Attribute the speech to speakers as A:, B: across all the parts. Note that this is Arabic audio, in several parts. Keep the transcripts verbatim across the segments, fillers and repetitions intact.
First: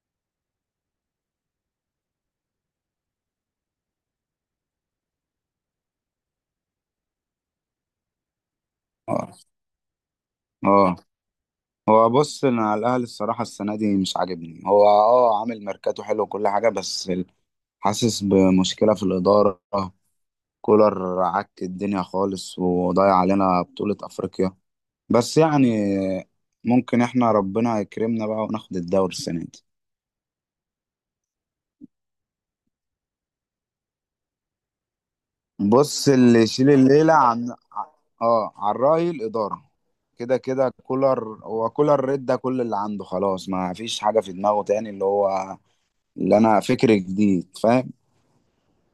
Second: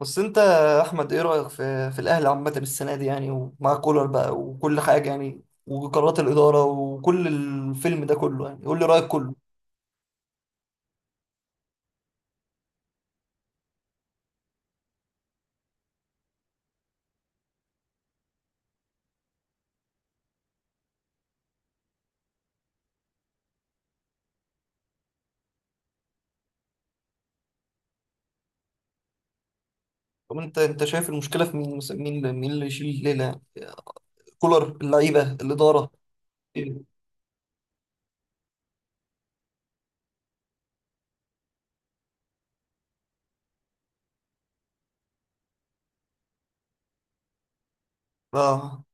A: بس انت يا احمد، ايه رايك في في الاهلي عامه السنه دي يعني؟ ومع كولر بقى وكل حاجه يعني، وقرارات الاداره وكل الفيلم ده كله يعني، قول لي رايك
B: اه
A: كله.
B: اه هو بص، انا على الاهلي الصراحه السنه دي مش عاجبني. هو اه عامل ميركاتو حلو وكل حاجه، بس ال- حاسس بمشكله في الاداره. كولر عك الدنيا خالص وضيع علينا بطوله افريقيا، بس يعني ممكن احنا ربنا يكرمنا بقى وناخد الدوري السنه دي.
A: طب انت انت شايف المشكله في مين مثلا؟ مين اللي- مين اللي يشيل الليله يعني؟ كولر، اللعيبه، الاداره،
B: بص، اللي يشيل
A: إيه؟
B: الليله عن اه عن راي الاداره. كده كده كولر، هو كولر رد كل اللي عنده خلاص، ما فيش حاجه في دماغه تاني، اللي هو اللي انا فكر جديد، فاهم؟
A: اه،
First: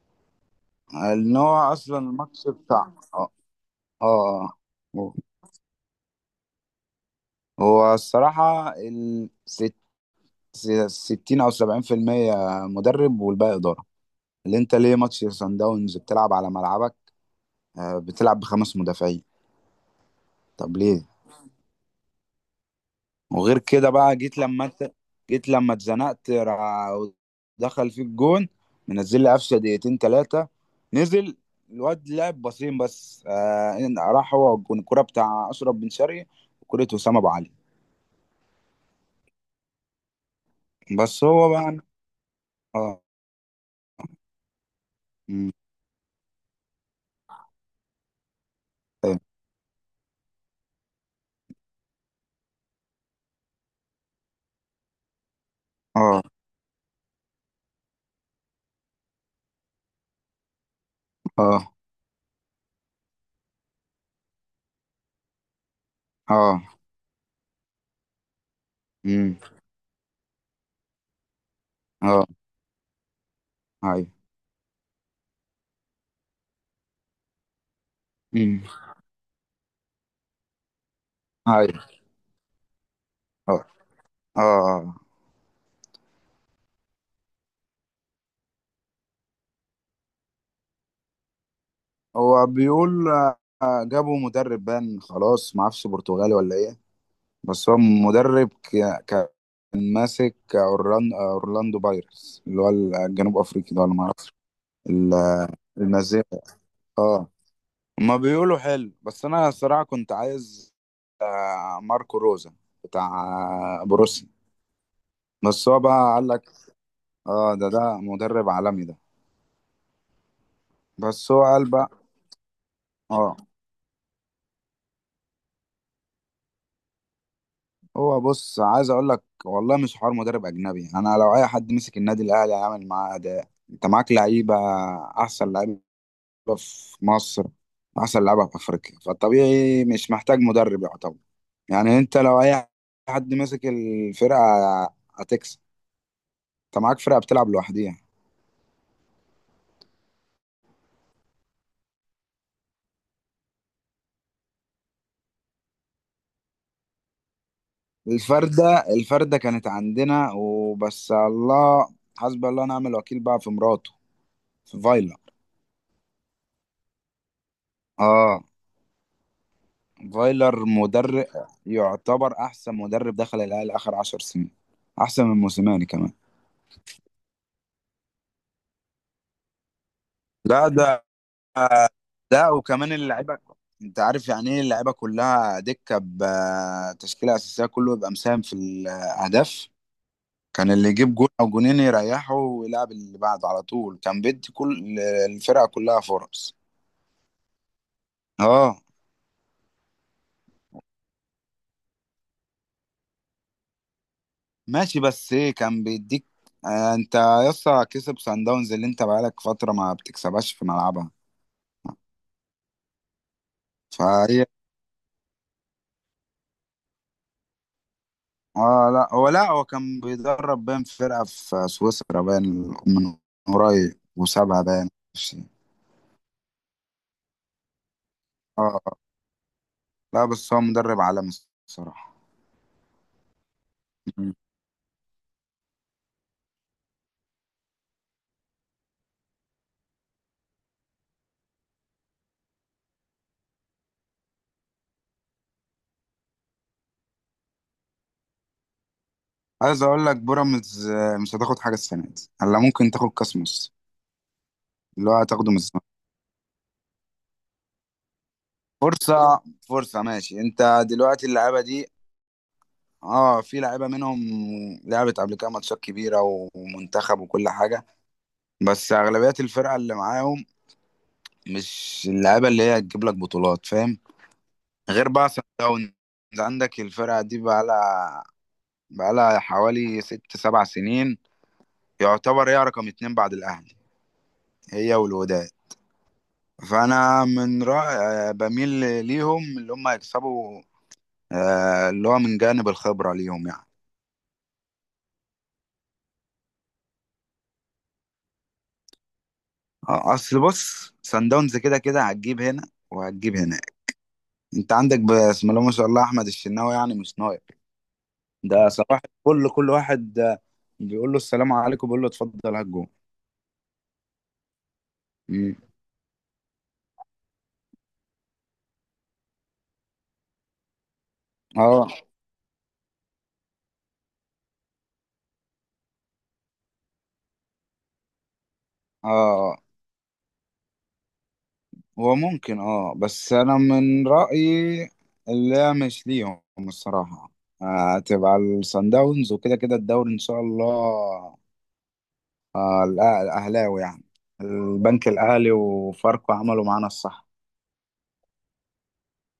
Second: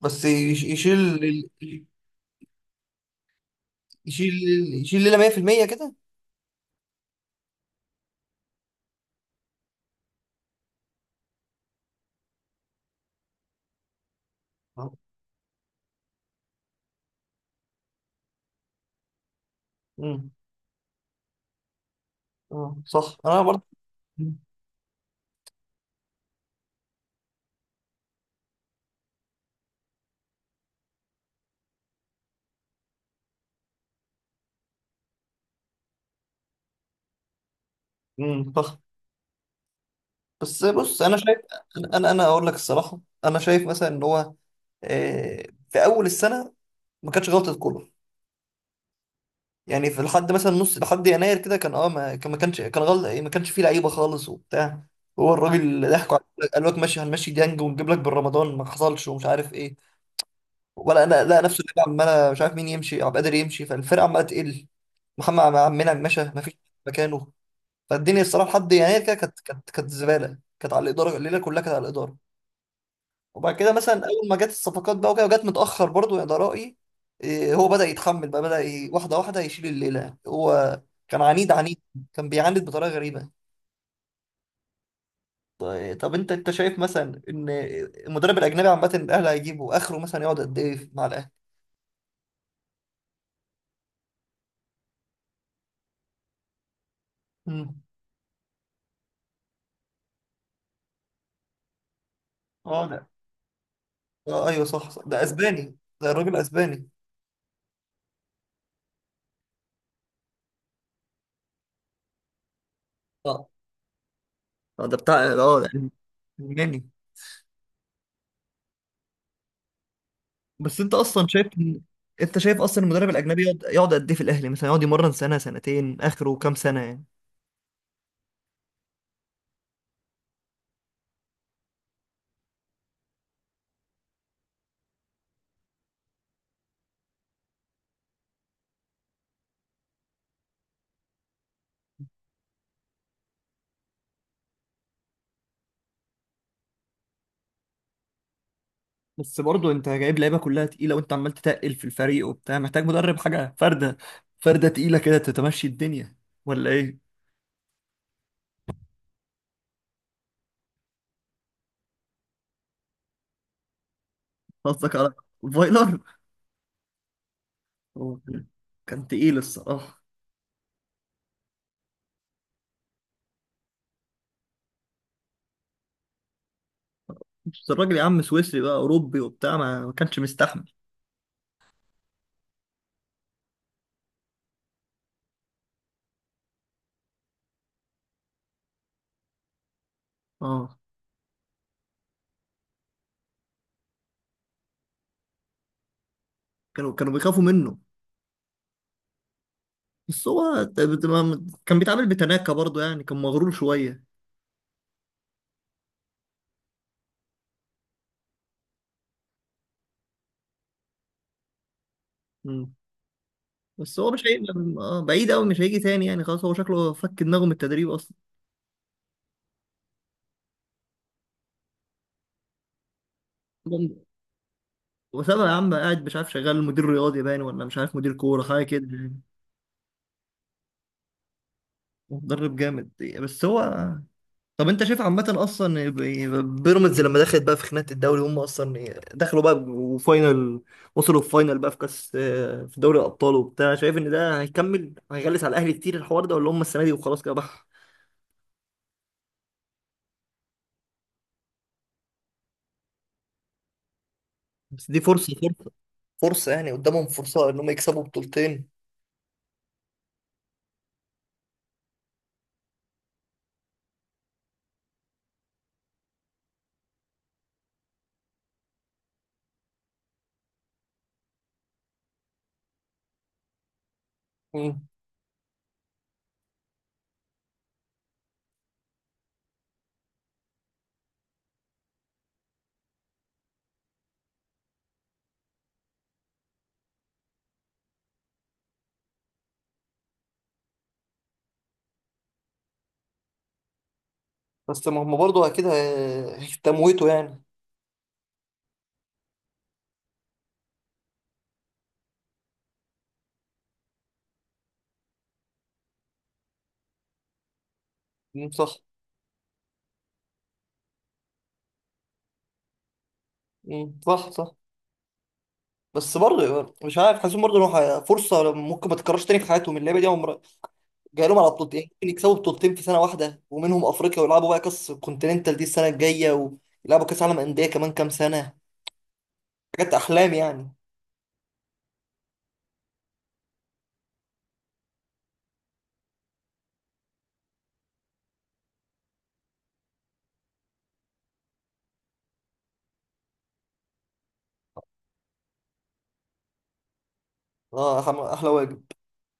A: بس يش- يشيل
B: ان
A: ال-
B: هو اصلا الماتش بتاع اه
A: يشيل
B: اه
A: يشيل
B: آه.
A: الليله مية بالمية كده.
B: هو الصراحه ال ست- س- ستين او سبعين في المية مدرب والباقي اداره. اللي انت
A: اه.
B: ليه ماتش سان داونز بتلعب على ملعبك، آه، بتلعب بخمس مدافعين؟
A: مم.
B: طب ليه؟
A: اه، صح، انا
B: وغير
A: برضه.
B: كده بقى، جيت لما انت جيت لما اتزنقت را- دخل فيك جون، منزل لي قفشه دقيقتين ثلاثه، نزل الواد لعب باصين بس، آه، إن- راح هو والجون. الكوره بتاع اشرف بن شرقي وكوره وسام ابو علي.
A: امم بس بص، انا
B: بس
A: شايف.
B: هو بقى
A: انا انا أنا اقول لك الصراحه،
B: اه
A: انا شايف مثلا ان هو، آه،
B: مم.
A: في اول السنه ما كانش غلطه كولر.
B: اه
A: يعني في، لحد مثلا نص، لحد يناير كده، كان اه ما كان ما كانش كان غلط، ما كانش فيه لعيبه خالص وبتاع. هو الراجل اللي ضحكوا
B: اه
A: عليه قال لك ماشي، هنمشي ديانج ونجيب لك بالرمضان، ما حصلش ومش عارف ايه ولا انا. لا، نفسه
B: اه
A: اللعيبه عماله، مش عارف مين يمشي، عبد القادر يمشي، فالفرقه عماله تقل. محمد عم- عم منعم مشى، ما فيش
B: اه
A: مكانه. فالدنيا الصراحه لحد يناير كده
B: مم.
A: كانت كانت كانت زباله، كانت على الاداره، الليله كلها كانت على الاداره.
B: اه
A: وبعد كده مثلا،
B: هاي.
A: اول ما جت الصفقات بقى وكده، وجت متاخر برضو، يا ده رايي. إيه، هو بدا يتحمل بقى، بدا
B: مم.
A: ي- واحده واحده يشيل الليله هو. كان عنيد
B: هاي.
A: عنيد، كان بيعاند بطريقه غريبه.
B: اه اه آه.
A: طيب- طب انت انت شايف مثلا ان المدرب الاجنبي عامه، الاهلي هيجيبه اخره مثلا يقعد قد ايه مع الاهلي؟
B: هو بيقول آه، جابوا مدرب بان، خلاص ما اعرفش برتغالي ولا ايه. بس هو
A: مم.
B: مدرب ك... كان ماسك أورلان... اورلاندو بايرتس، اللي هو
A: اه، ده
B: الجنوب افريقي ده، ولا ما اعرفش.
A: آه ايوه، صح صح. ده
B: ال-
A: اسباني، ده
B: النازيه.
A: الراجل اسباني.
B: اه، ما بيقولوا حلو، بس انا الصراحه كنت عايز آه، ماركو روزا، بتاع
A: اه،
B: آه، بروسيا.
A: آه، ده بتاع اه
B: بس هو
A: يعني
B: بقى قال لك
A: الماني.
B: اه، ده ده مدرب عالمي ده.
A: بس انت اصلا
B: بس هو
A: شايف
B: قال
A: إن-
B: بقى
A: انت شايف اصلا المدرب
B: اه،
A: الاجنبي يقعد يقعد قد ايه في الاهلي؟ مثلا يقعد يمرن سنه سنتين، اخره كام سنه يعني؟
B: هو بص، عايز اقول لك والله مش حوار مدرب اجنبي. انا لو اي حد مسك النادي الاهلي هيعمل معاه اداء. انت معاك لعيبه، احسن لعيبه في مصر، احسن لعيبه في افريقيا، فالطبيعي مش محتاج مدرب، يعتبر. يعني انت لو اي حد مسك الفرقه هتكسب. انت معاك فرقه بتلعب لوحديها.
A: بس برضه انت جايب لعيبه كلها تقيله، وانت عمال تتقل في الفريق وبتاع، محتاج مدرب حاجه فرده فرده تقيله كده تتمشي الدنيا، ولا ايه؟
B: الفرده الفرده كانت عندنا، وبس الله حسبي الله ونعم الوكيل بقى في مراته، في
A: قصدك على
B: فايلر.
A: فايلر. هو
B: اه،
A: كان كان تقيل الصراحه.
B: فايلر مدرب يعتبر احسن مدرب دخل الاهلي اخر عشر سنين، احسن من موسيماني كمان.
A: بس الراجل يا عم سويسري بقى، اوروبي وبتاع، ما ما كانش مستحمل.
B: لا ده، ده وكمان اللعيبه، انت عارف يعني ايه اللعيبه كلها دكه بتشكيله اساسيه كله يبقى مساهم في الاهداف. كان
A: اه،
B: اللي يجيب جول او جونين يريحه ويلعب اللي بعده على طول، كان بيدي كل الفرقه كلها فرص.
A: كانوا كانوا بيخافوا منه.
B: اه،
A: بس هو ت- بت- ما- كان بيتعامل بتناكة برضه، يعني كان مغرور شويه.
B: ماشي، بس ايه كان بيديك آه، انت يسطا كسب سان داونز اللي انت بقالك فتره ما بتكسبهاش في ملعبها.
A: مم. بس هو مش
B: فهي
A: هيبقى. اه، بعيد قوي، مش هيجي تاني يعني، خلاص هو شكله فك دماغه من التدريب.
B: اه، لا هو، لا هو كان بيدرب بين فرقه في سويسرا بين من
A: اصلا
B: قريب، وسابها بين
A: وسابها يا عم، قاعد مش عارف، شغال مدير رياضي باين، ولا مش عارف، مدير كورة حاجة
B: اه
A: كده
B: آه.
A: يعني.
B: لا بس هو مدرب عالمي الصراحة.
A: مدرب جامد. بس هو.
B: مم.
A: طب انت شايف عامة اصلا، ب- بيراميدز لما دخلت بقى في خناقة الدوري، هم اصلا دخلوا بقى وفاينل، وصلوا الفاينل بقى في كاس، في دوري الابطال وبتاع، شايف ان ده هيكمل هيغلس على الاهلي كتير الحوار ده، ولا هم السنة دي وخلاص كده بقى؟
B: عايز اقول لك بيراميدز آه، مش هتاخد حاجة السنة دي. هلا ممكن تاخد كاس مصر،
A: بس دي
B: اللي هو
A: فرصة،
B: هتاخده من
A: فرصة،
B: الزمالك.
A: فرصة يعني، قدامهم فرصة ان هم يكسبوا بطولتين.
B: فرصة، فرصة، ماشي. انت دلوقتي اللعيبة دي، اه، في لعيبة منهم لعبت قبل كده ماتشات كبيرة ومنتخب وكل حاجة، بس اغلبية الفرقة اللي معاهم مش اللعيبة اللي هي هتجيب لك بطولات، فاهم؟
A: مم.
B: غير بقى سان داونز. عندك الفرقة دي بقى لها بقى لها حوالي ست سبع سنين، يعتبر هي رقم اتنين بعد الاهلي، هي والوداد. فانا من رأي بميل ليهم اللي هم يكسبوا آه، اللي هو من جانب الخبره ليهم يعني.
A: بس ما هم برضه اكيد هي- هيتموتوا يعني.
B: آه، اصل بص، سان داونز كده كده هتجيب هنا وهتجيب هنا. انت عندك بسم الله ما شاء الله احمد الشناوي، يعني مش نايم،
A: مم،
B: ده
A: صح.
B: صباح كل كل واحد آه، بيقول له السلام عليكم بيقول له اتفضل هات جون.
A: مم، صح صح.
B: مم.
A: بس برضه مش عارف، حاسسهم برضه إنه ح- فرصه ممكن ما تتكررش تاني في حياتهم، اللعيبه دي عمر جاي لهم على بطولتين،
B: اه
A: ممكن يكسبوا بطولتين في سنه واحده، ومنهم افريقيا، ويلعبوا بقى كاس كونتيننتال دي السنه الجايه، ويلعبوا كاس عالم انديه كمان كام سنه.
B: اه
A: حاجات احلام يعني.
B: هو ممكن اه، بس انا من رأيي لا، مش ليهم الصراحة. آه، هتبقى الصن داونز، وكده كده الدوري ان شاء الله آه، الأه- الاهلاوي يعني، البنك الاهلي وفاركو عملوا معانا الصح.
A: اه، أح- احلى واجب.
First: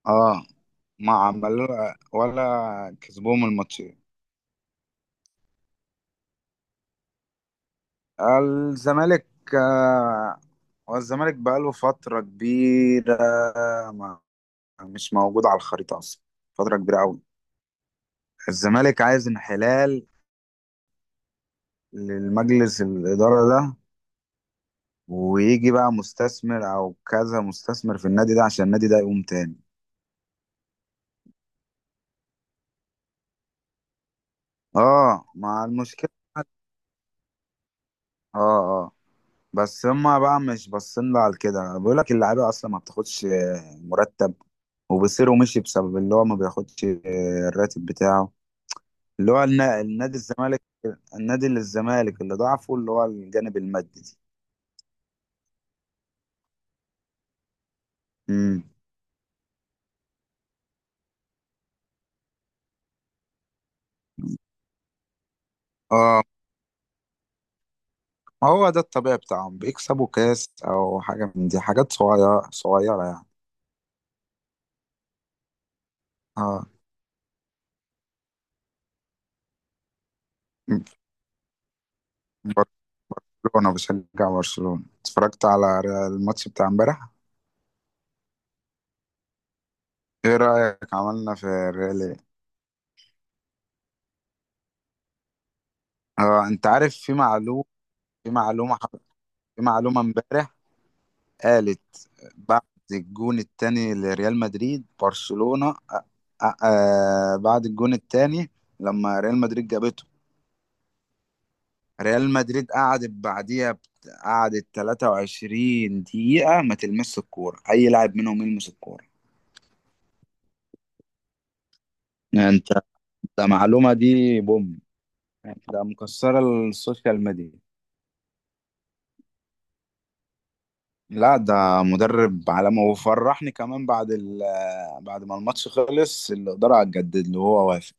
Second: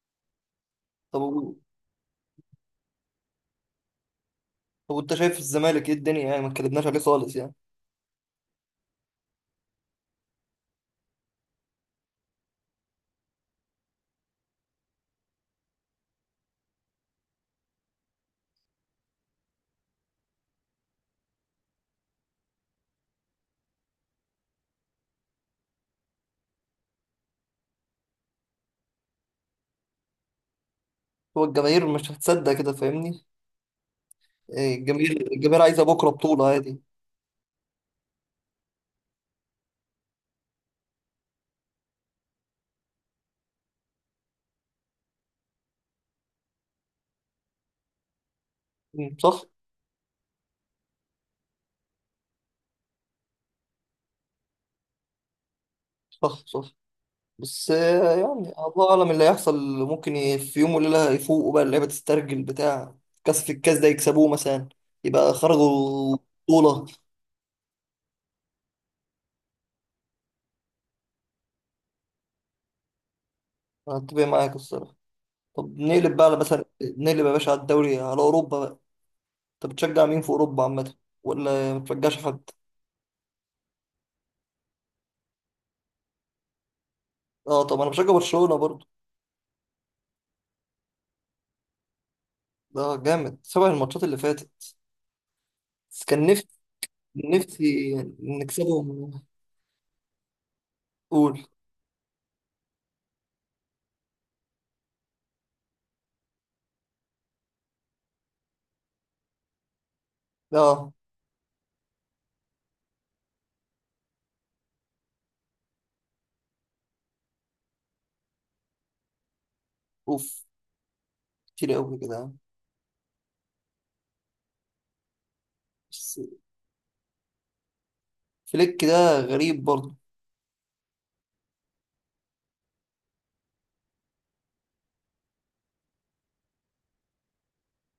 B: اه، ما
A: طب و-
B: عملوا، ولا كسبوهم الماتشين.
A: طب وانت شايف الزمالك، ايه الدنيا؟ يعني ما اتكلمناش عليه خالص يعني.
B: الزمالك آه، هو الزمالك بقاله فترة كبيرة ما مش موجود على الخريطة اصلا، فترة كبيرة قوي. الزمالك عايز انحلال للمجلس الإدارة ده، ويجي بقى مستثمر أو كذا مستثمر في النادي ده عشان النادي ده يقوم تاني.
A: هو الجماهير مش هتصدق كده، فاهمني؟ إيه،
B: اه،
A: الجماهير الجماهير
B: مع
A: عايزه بكره
B: المشكلة، اه
A: بطوله عادي.
B: اه بس هما بقى مش باصين لها على كده، بيقول لك اللعيبة أصلا ما بتاخدش آه، مرتب، وبيصيروا مشي بسبب اللي هو ما بياخدش آه، الراتب بتاعه،
A: مم،
B: اللي
A: صح
B: هو النا- النادي الزمالك، النادي للزمالك اللي ضعفه اللي هو الجانب المادي دي.
A: صح صح. بس آه، يعني
B: امم،
A: الله اعلم اللي هيحصل. ممكن ي- في يوم وليله يفوقوا بقى، اللعيبه تسترجل بتاع، كاس، في الكاس ده يكسبوه مثلا، يبقى خرجوا
B: اه،
A: بطوله.
B: ما هو ده الطبيعي بتاعهم، بيكسبوا كاس او حاجه من دي، حاجات صغيره صغيره يعني.
A: انا اتفق معاك الصراحه. طب نقلب بقى على، مثلا
B: اه،
A: نقلب يا باشا، على الدوري، على اوروبا بقى. طب بتشجع مين في اوروبا عامه؟ ولا ما بتشجعش حد؟
B: بر- برشلونه، بشجع برشلونه، اتفرجت على ري- الماتش بتاع امبارح.
A: اه، طب انا بشجع برشلونه برضو.
B: ايه رايك عملنا في الريال إيه؟
A: ده جامد سبع الماتشات اللي فاتت. بس كان نفسي
B: اه، انت عارف في معلومه،
A: نفسي
B: في معلومه ح-
A: نكسبهم.
B: في معلومه امبارح
A: قول.
B: قالت بعد الجون التاني لريال مدريد، برشلونه آه آه آه، بعد الجون التاني لما ريال مدريد جابته،
A: اه.
B: ريال مدريد قعدت بعديها بت- قعدت تلاتة وعشرين دقيقة ما تلمس الكورة، أي لاعب منهم يلمس الكورة.
A: اوف، كتير قوي كده.
B: يعني أنت، ده معلومة دي بوم، يعني ده
A: بس
B: مكسرة السوشيال ميديا.
A: فليك ده غريب برضه.
B: لا، ده مدرب عالمي، وفرحني كمان بعد ال بعد ما الماتش خلص الإدارة هتجدد له هو وافق.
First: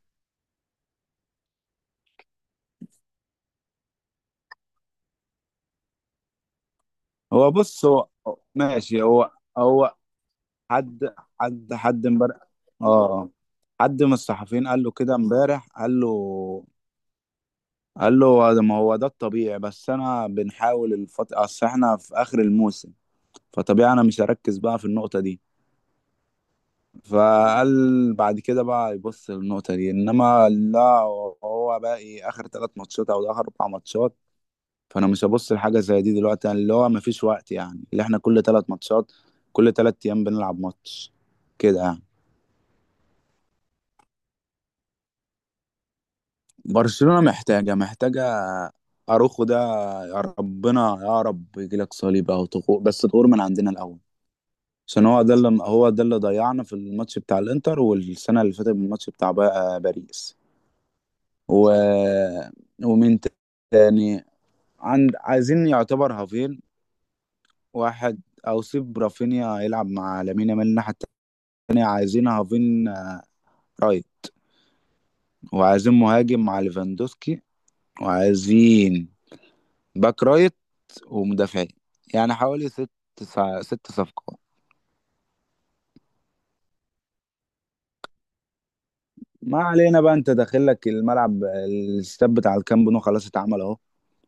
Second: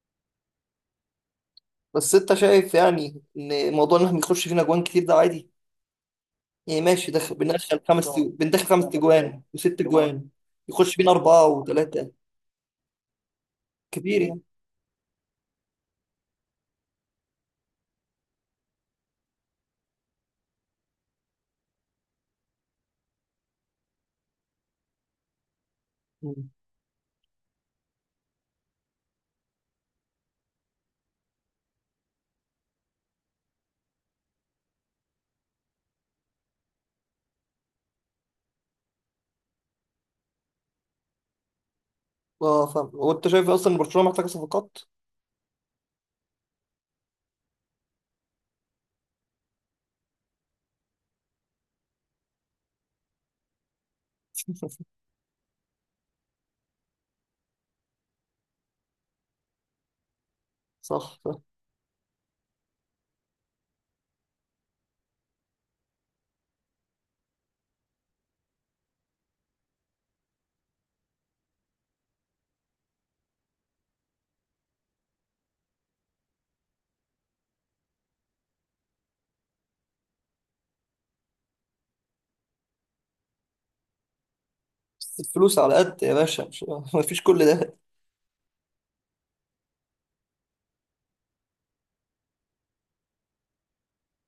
A: بس انت شايف يعني ان موضوع ان احنا بنخش فينا جوان كتير ده عادي يعني؟ ماشي دخل،
B: هو
A: بندخل
B: بص
A: خمس
B: هو
A: تجو- بندخل خمس
B: ماشي. هو
A: تجوان وست
B: هو
A: جوان، يخش فينا
B: حد
A: اربعه
B: حد حد
A: وثلاثه،
B: امبارح، اه، حد من
A: كتير يعني.
B: الصحفيين قال له كده امبارح، قال له، قال له ده- ما هو ده الطبيعي، بس انا بنحاول الفت... اصل احنا في اخر الموسم، فطبيعي انا مش هركز بقى في النقطة دي.
A: مم.
B: فقال بعد كده بقى يبص للنقطة دي، انما لا، هو باقي اخر تلات ماتشات او اخر اربع ماتشات، فانا مش هبص لحاجة زي دي دلوقتي، يعني اللي هو مفيش وقت، يعني اللي احنا كل تلات ماتشات، كل تلات ايام بنلعب ماتش كده يعني.
A: اه، فاهم. وانت شايف اصلا ان برشلونه محتاجه صفقات؟
B: برشلونة محتاجة محتاجة اروخو ده، يا ربنا يا رب يجيلك صليب او تخور، بس تخور من عندنا الاول، عشان هو ده اللي هو ده اللي ضيعنا في الماتش بتاع الانتر، والسنه اللي فاتت الماتش بتاع با- باريس
A: صح صح.
B: و... ومين تاني. عند عايزين يعتبر هافين واحد، او سيب رافينيا يلعب مع لامين يامال الناحيه التانيه، عايزين هافين آه، رايت، وعايزين مهاجم مع ليفاندوسكي، وعايزين باك رايت ومدافعين، يعني حوالي ست سع- ست صفقات.
A: بس الفلوس على قد يا باشا، مش مفيش كل ده.
B: ما علينا بقى، انت داخل لك الملعب الاستاد بتاع الكامب نو خلاص اتعمل اهو،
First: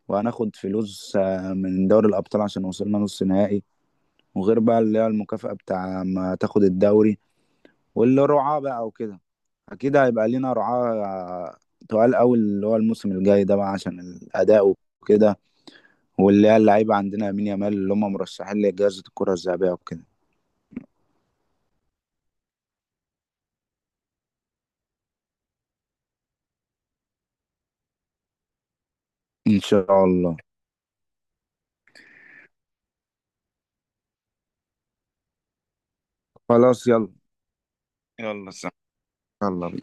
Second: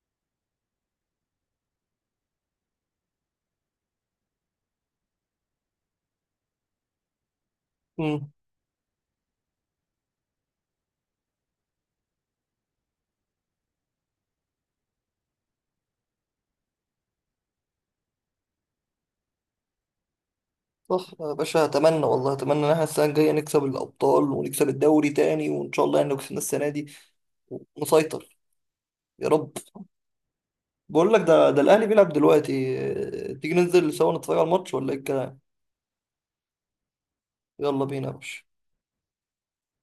B: وهناخد فلوس آه، من دوري الأبطال عشان وصلنا نص نهائي، وغير بقى اللي هي المكافأة بتاع ما تاخد الدوري، واللي
A: مم.
B: رعاة بقى وكده، أكيد هيبقى لينا رعاة آه، تقال أوي اللي هو الموسم الجاي ده بقى عشان الأداء وكده، واللي هي اللعيبة عندنا يمين يامال اللي هم مرشحين لجائزة الكرة الذهبية وكده.
A: صح يا باشا، اتمنى والله اتمنى ان احنا السنه الجايه نكسب الابطال ونكسب الدوري تاني، وان شاء الله يعني لو كسبنا السنه دي ونسيطر، يا رب.
B: إن شاء الله.
A: بقول لك، ده ده الاهلي بيلعب دلوقتي. آه، تيجي ننزل سوا نتفرج على الماتش، ولا ايه الكلام؟
B: خلاص يلا.
A: يلا بينا يا
B: يلا
A: باشا.
B: سلام. يلا.